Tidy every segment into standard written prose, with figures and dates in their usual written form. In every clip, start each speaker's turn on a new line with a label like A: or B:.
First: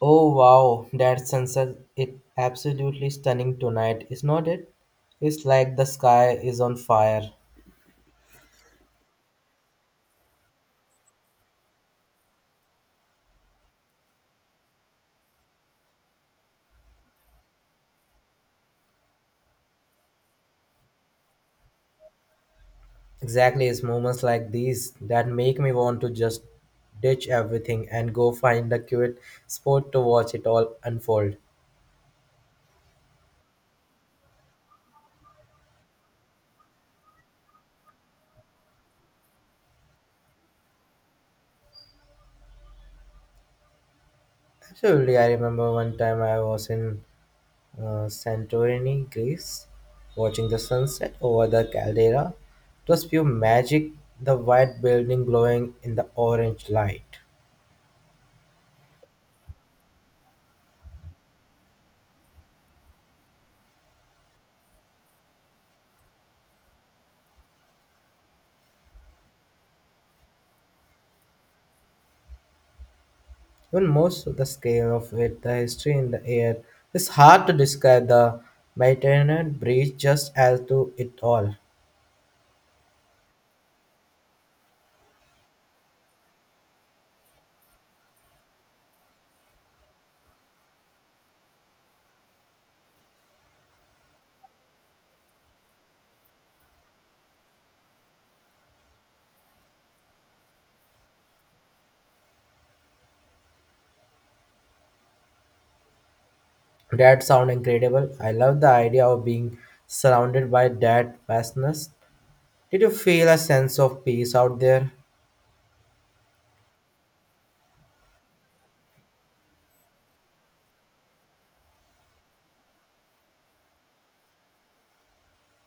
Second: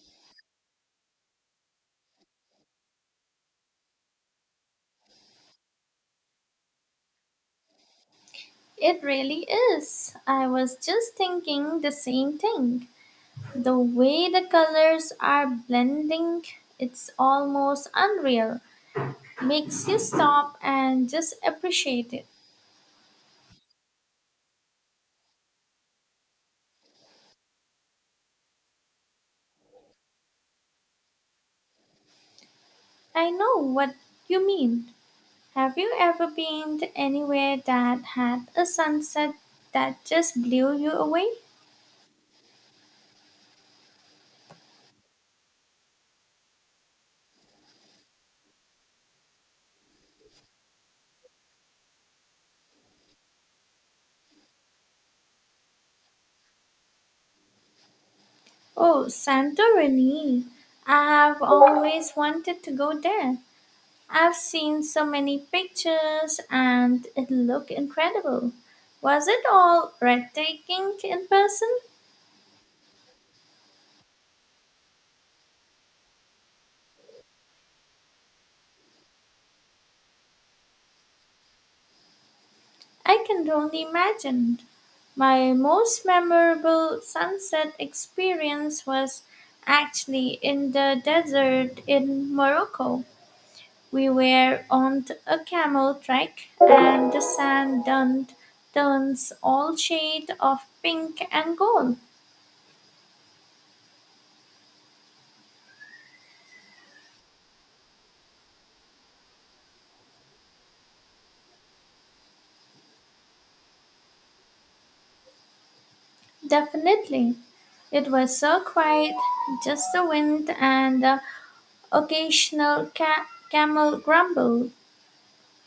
A: Oh wow, that sunset it absolutely stunning tonight, is not it? It's like the sky is on fire.
B: It really is. I was just thinking the same thing. The way the colors are blending, it's almost unreal. Makes you stop and just appreciate it.
A: Exactly, it's moments like these that make me want to just ditch everything and go find a cute spot to watch it all unfold.
B: I know what you mean. Have you ever been to anywhere that had a sunset that just blew you away?
A: Absolutely, I remember one time I was in Santorini, Greece, watching the sunset over the caldera. It was pure magic, the white building glowing in the orange light.
B: Oh, Santorini. I have always wanted to go there. I've seen so many pictures and it looked incredible. Was it all breathtaking in person?
A: Even most of the scale of it, the history in the air, it's hard to describe the Mediterranean breeze just as to it all.
B: I can only imagine. My most memorable sunset experience was actually in the desert in Morocco. We were on a camel trek and the sand turned turns all shade of pink and gold.
A: That sound incredible. I love the idea of being surrounded by that vastness. Did you feel a sense of peace out there?
B: Definitely. It was so quiet, just the wind and the occasional camel grumble.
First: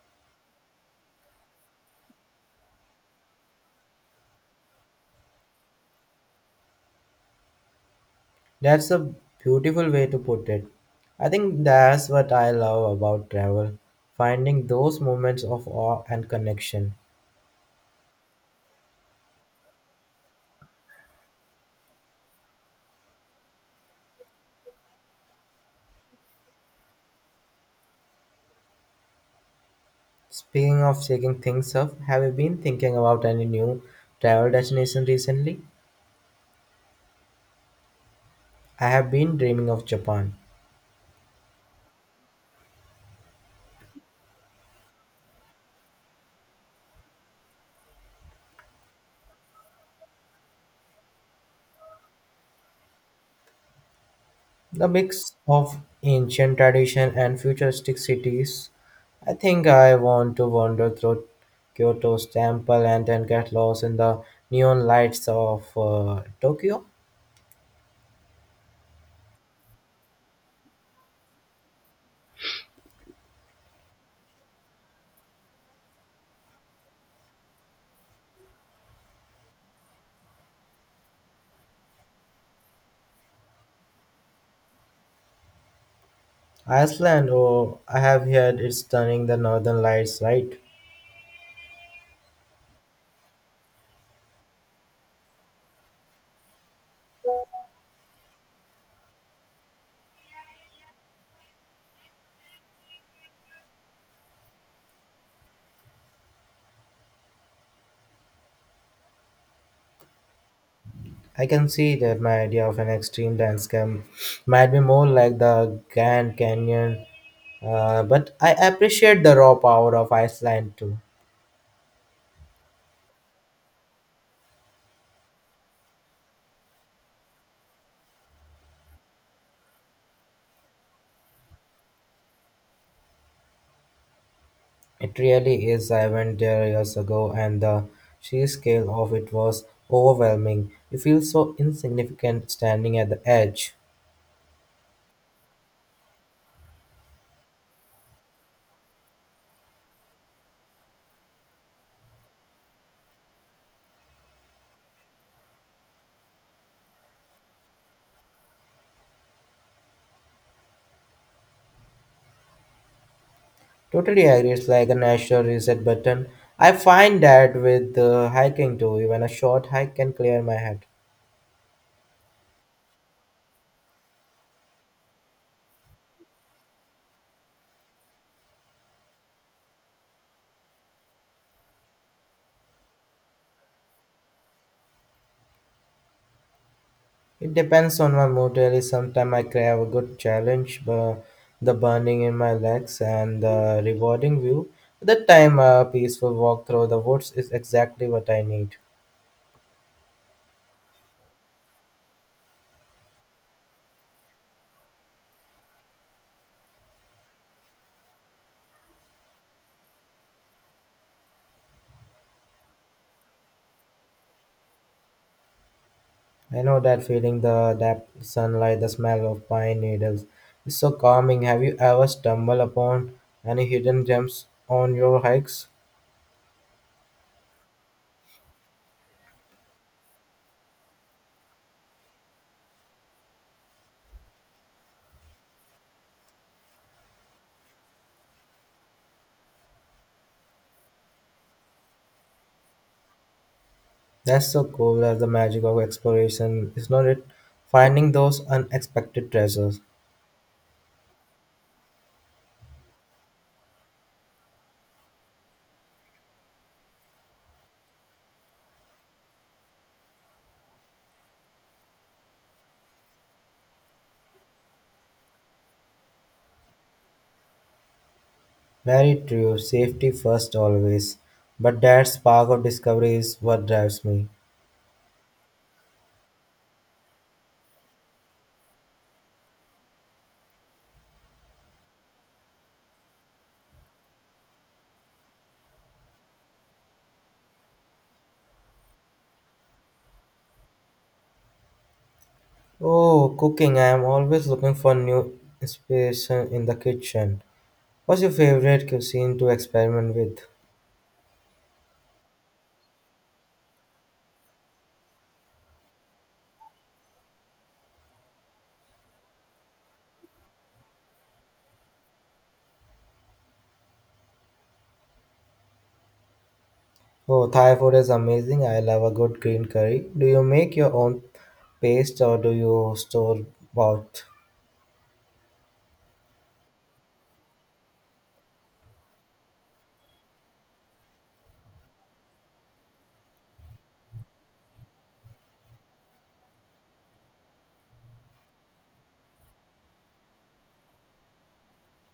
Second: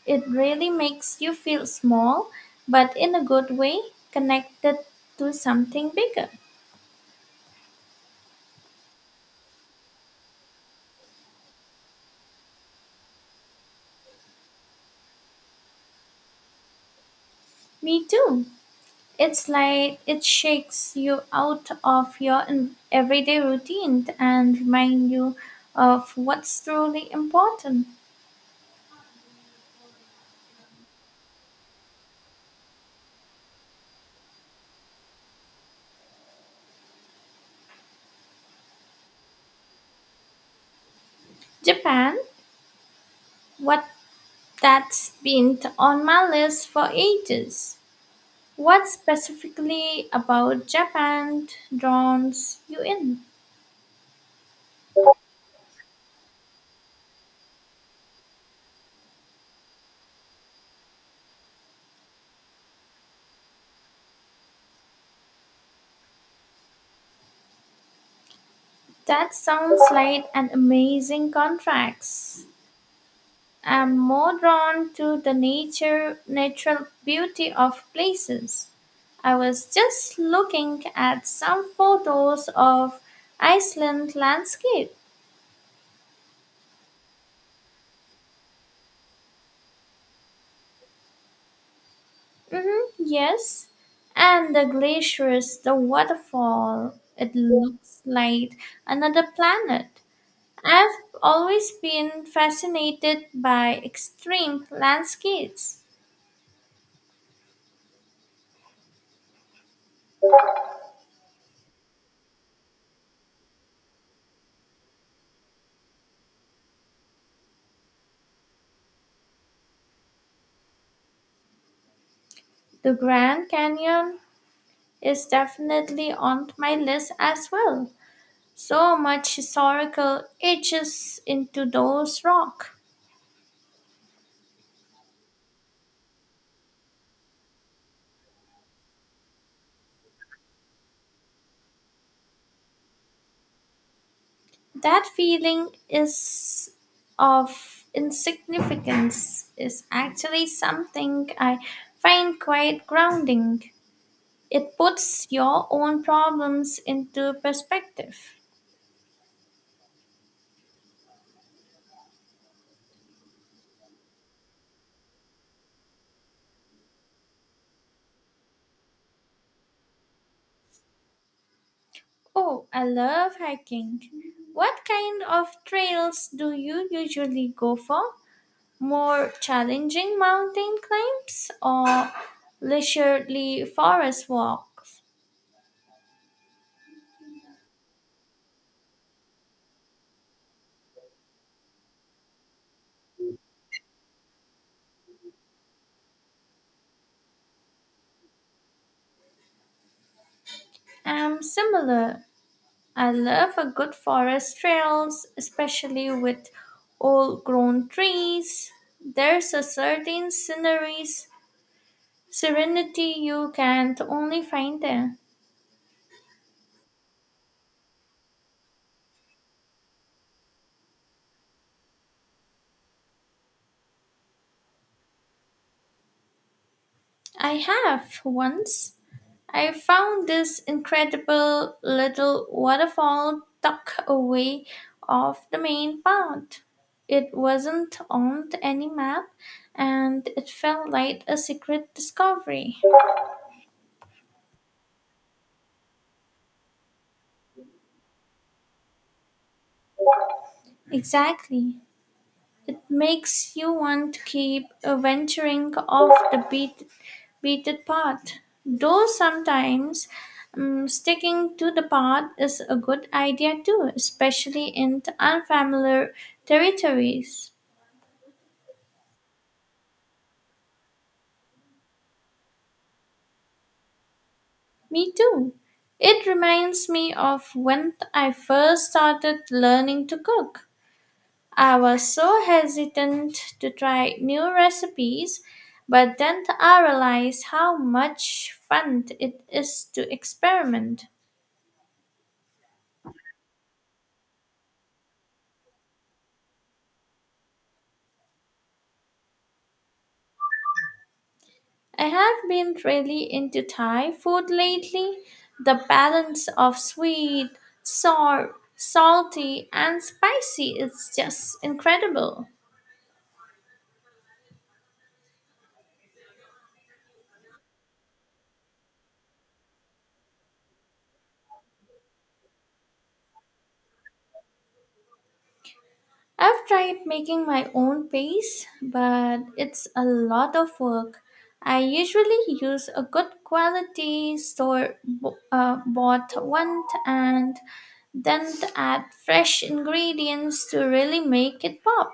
B: It really makes you feel small, but in a good way, connected to something bigger.
A: That's a beautiful way to put it. I think that's what I love about travel, finding those moments of awe and connection.
B: Me too. It's like it shakes you out of your everyday routine and remind you of what's truly important.
A: Speaking of shaking things up, have you been thinking about any new travel destination recently? I have been dreaming of Japan.
B: Japan, what that's been on my list for ages. What specifically about Japan draws you in?
A: The mix of ancient tradition and futuristic cities. I think I want to wander through Kyoto's temple and then get lost in the neon lights of Tokyo.
B: That sounds like an amazing contrast. I'm more drawn to the natural beauty of places. I was just looking at some photos of Iceland landscape.
A: Iceland, oh, I have heard it's stunning the northern lights, right?
B: Mm-hmm, yes, and the glaciers, the waterfall. It looks like another planet. I've always been fascinated by extreme landscapes.
A: I can see that my idea of an extreme landscape might be more like the Grand Canyon, but I appreciate the raw power of Iceland too.
B: The Grand Canyon is definitely on my list as well. So much historical etches into those rocks.
A: It really is. I went there years ago, and the sheer scale of it was overwhelming. You feel so insignificant standing at the edge.
B: That feeling is Of insignificance is actually something I find quite grounding. It puts your own problems into perspective.
A: Totally agree. It's like a natural reset button. I find that with hiking too. Even a short hike can clear my head.
B: Oh, I love hiking. What kind of trails do you usually go for? More challenging mountain climbs or leisurely forest walks?
A: It depends on my mood really. Sometimes I crave a good challenge, the burning in my legs and the rewarding view. That time a peaceful walk through the woods is exactly what I need.
B: I'm similar. I love a good forest trails, especially with old grown trees. There's a serenity you can't only find there.
A: I know that feeling the that sunlight, the smell of pine needles is so calming. Have you ever stumbled upon any hidden gems on your hikes?
B: I have once I found this incredible little waterfall tucked away off the main path. It wasn't on any map and it felt like a secret discovery.
A: That's so cool. That's the magic of exploration, is not it? Finding those unexpected treasures.
B: Exactly. It makes you want to keep venturing off the beaten path. Though sometimes sticking to the path is a good idea too, especially in unfamiliar territories.
A: Very true, safety first always. But that spark of discovery is what drives me.
B: Me too. It reminds me of when I first started learning to cook. I was so hesitant to try new recipes, but then I realized how much fun it is to experiment.
A: Oh, cooking. I am always looking for new inspiration in the kitchen. What's your favorite cuisine to experiment with?
B: I have been really into Thai food lately. The balance of sweet, sour, salty, and spicy is just incredible.
A: Oh, Thai food is amazing. I love a good green curry. Do you make your own paste or do you store bought?
B: I've tried making my own paste, but it's a lot of work. I usually use a good quality bought one and then add fresh ingredients to really make it pop.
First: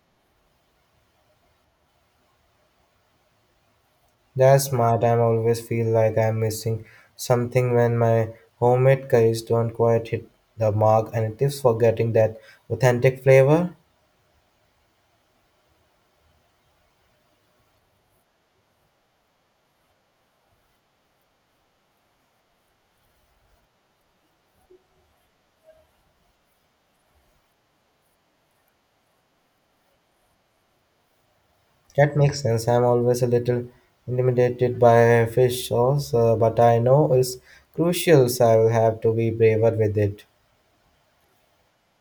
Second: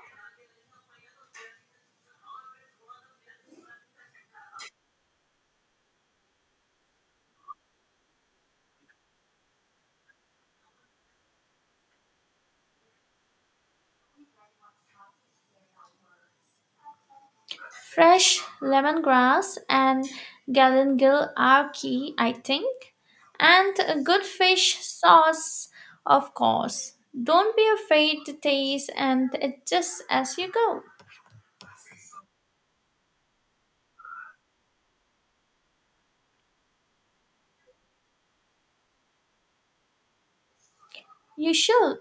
A: That's smart. I always feel like I'm missing something when my homemade curries don't quite hit the mark, and tips for getting that authentic flavor.
B: Fresh lemongrass and galangal are key, I think, and a good fish sauce, of course. Don't be afraid to taste and adjust as you go.
A: That makes sense. I'm always a little intimidated by fish sauce, but I know it's crucial, so I will have to be braver with it.
B: You should.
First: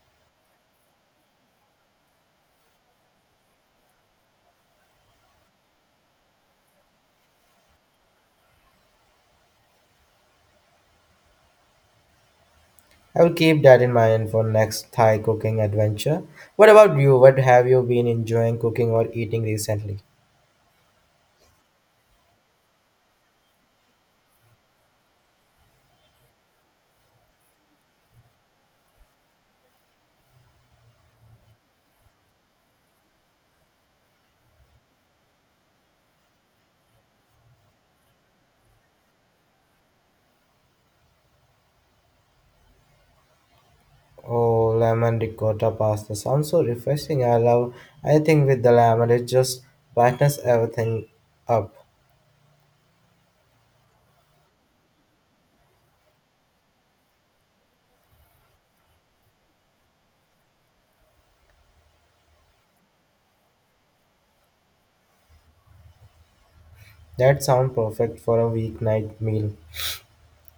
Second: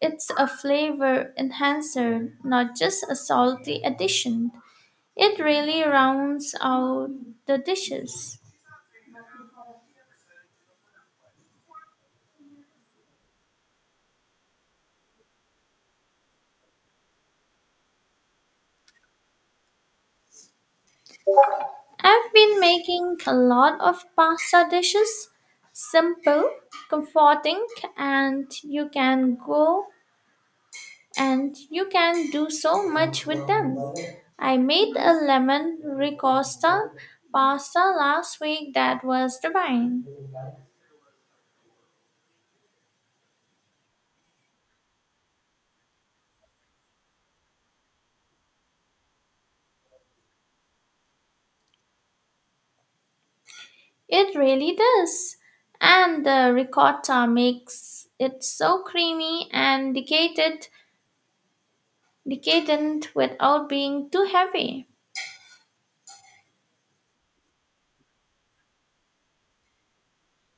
B: It's a flavor enhancer, not just a salty addition. It really rounds out the dishes.
A: I will keep that in mind for next Thai cooking adventure. What about you? What have you been enjoying cooking or eating recently?
B: I've been making a lot of pasta dishes. Simple, comforting, and you can go and you can do so much with them. I made a lemon ricotta pasta last week that was divine.
A: Oh, lemon ricotta pasta sounds so refreshing. I love anything with the lemon. It just brightens everything up.
B: It really does. And the ricotta makes it so creamy and decadent without being too heavy.
A: That sounds perfect for a weeknight meal.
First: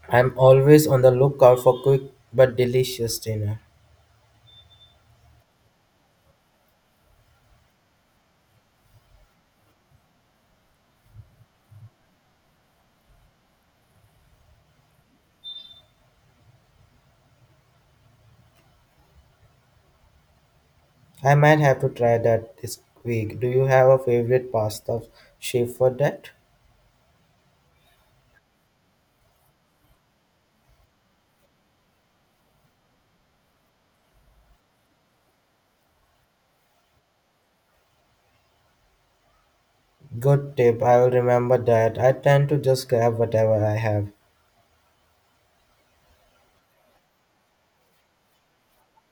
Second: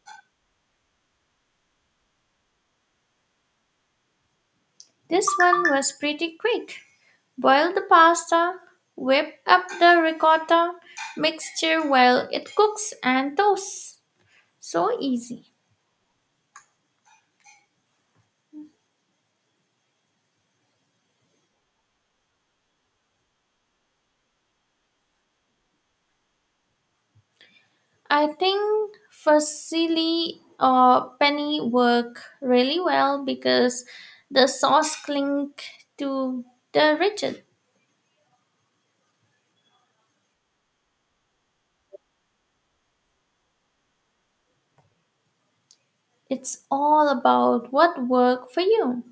A: I'm always on the lookout for quick but delicious dinner.
B: This one was pretty quick. Boil the pasta, whip up the ricotta mixture while it cooks and toasts. So easy.
A: I might have to try that this week. Do you have a favorite pasta shape for that?
B: I think fusilli or penny work really well because the sauce cling to the rigid.
A: Good tip. I will remember that. I tend to just grab whatever I have.
B: It's all about what worked for you.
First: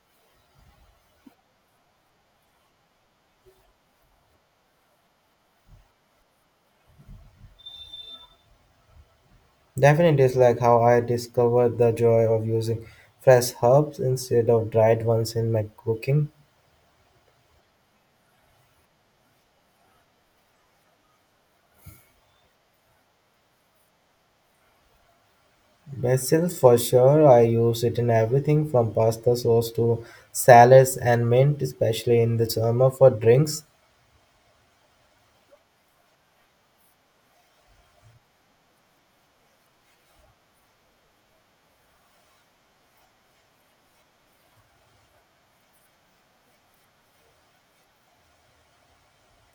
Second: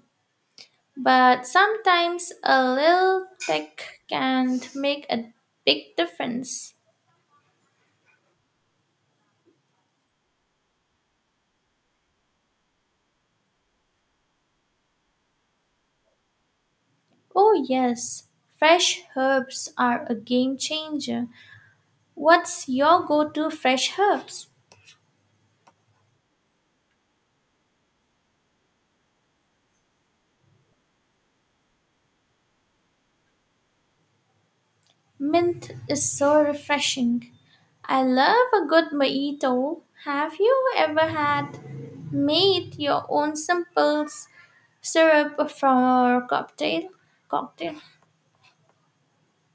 B: But sometimes a little tech can make a big difference.
A: Definitely, it's like how I discovered the joy of using fresh herbs instead of dried ones in my cooking.
B: Oh, yes, fresh herbs are a game changer. What's your go to fresh herbs?
A: Basil, for sure, I use it in everything from pasta sauce to salads and mint, especially in the summer for drinks.
B: Mint is so refreshing. I love a good mojito. Have you ever had made your own simple syrup for a cocktail? Cocktail.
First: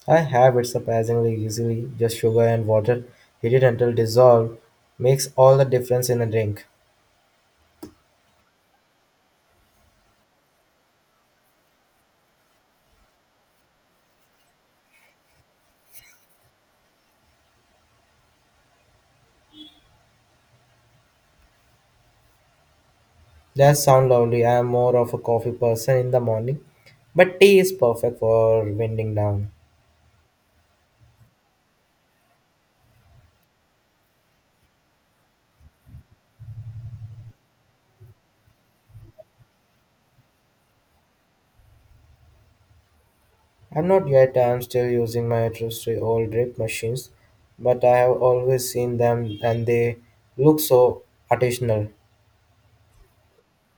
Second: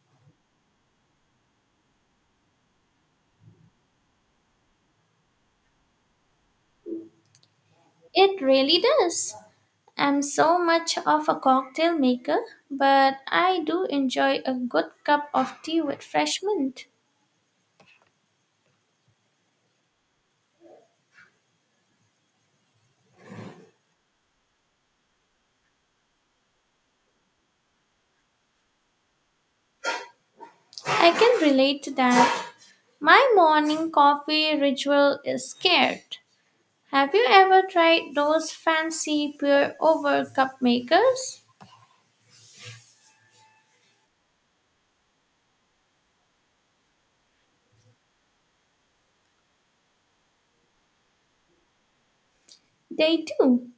A: I have it surprisingly easily, just sugar and water heated until dissolved makes all the difference in a drink.
B: It really does. I'm so much of a cocktail maker, but I do enjoy a good cup of tea with fresh mint.
A: That sounds lovely. I am more of a coffee person in the morning, but tea is perfect for winding down.
B: I can relate to that. My morning coffee ritual is scared. Have you ever tried those fancy pour over cup makers?
A: I'm not yet, I'm still using my trusty old drip machines, but I have always seen them and they look so artisanal.
B: They do.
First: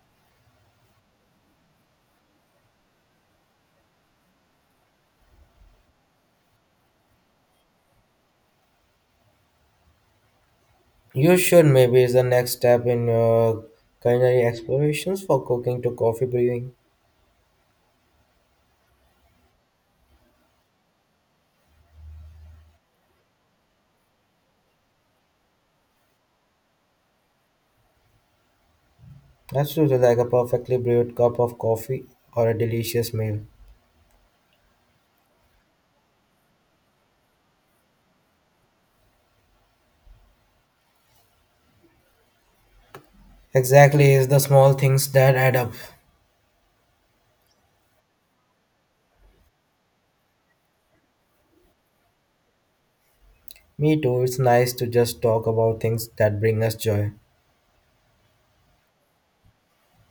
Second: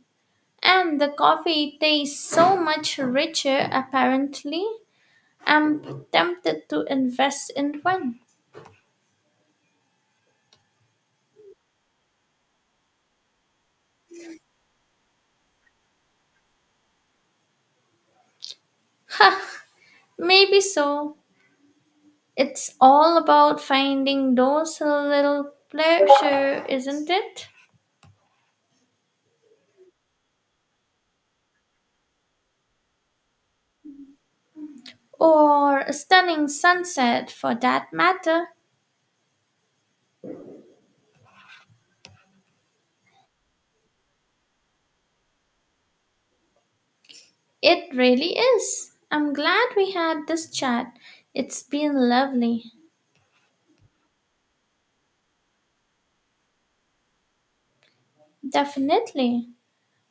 B: And the coffee tastes so much richer apparently. I'm tempted to invest in one.
A: You should maybe is the next step in your culinary explorations for cooking to coffee brewing.
B: Maybe so. It's all about finding those little pleasure, isn't it?
A: Absolutely like a perfectly brewed cup of coffee or a delicious meal.
B: Or a stunning sunset for that matter.
A: Exactly, it's the small things that add up.
B: It really is. I'm glad we had this chat. It's been lovely.
A: Me too, it's nice to just talk about things that bring us joy.
B: Definitely.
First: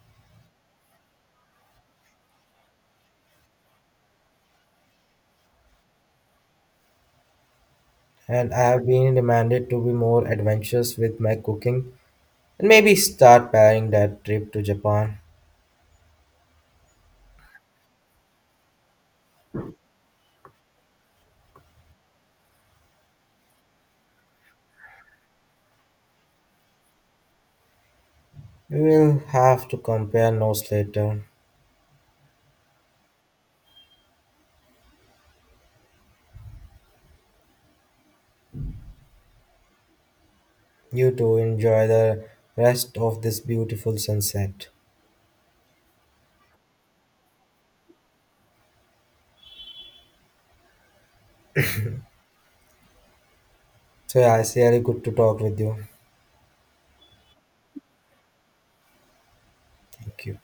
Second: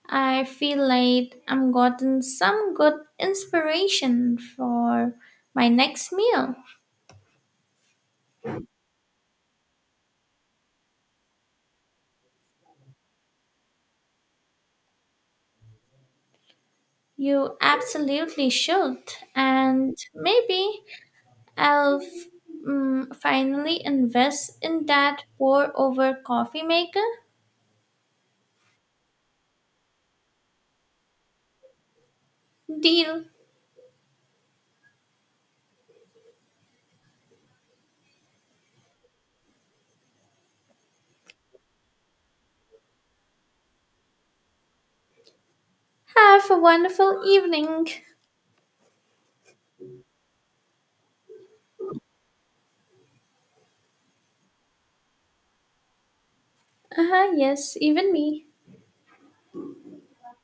B: I feel like I'm gotten some good inspiration for my next meal.
A: And I have been reminded to be more adventurous with my cooking and maybe start planning that trip to Japan.
B: You absolutely should. And maybe I'll f- finally invest in that pour over coffee maker.
A: We will have to compare notes later.
B: Deal.
A: You two enjoy the rest of this beautiful sunset.
B: Have a wonderful evening.
A: So yeah, it's really good to talk with you.
B: Uh-huh, yes, even me.
A: Thank you.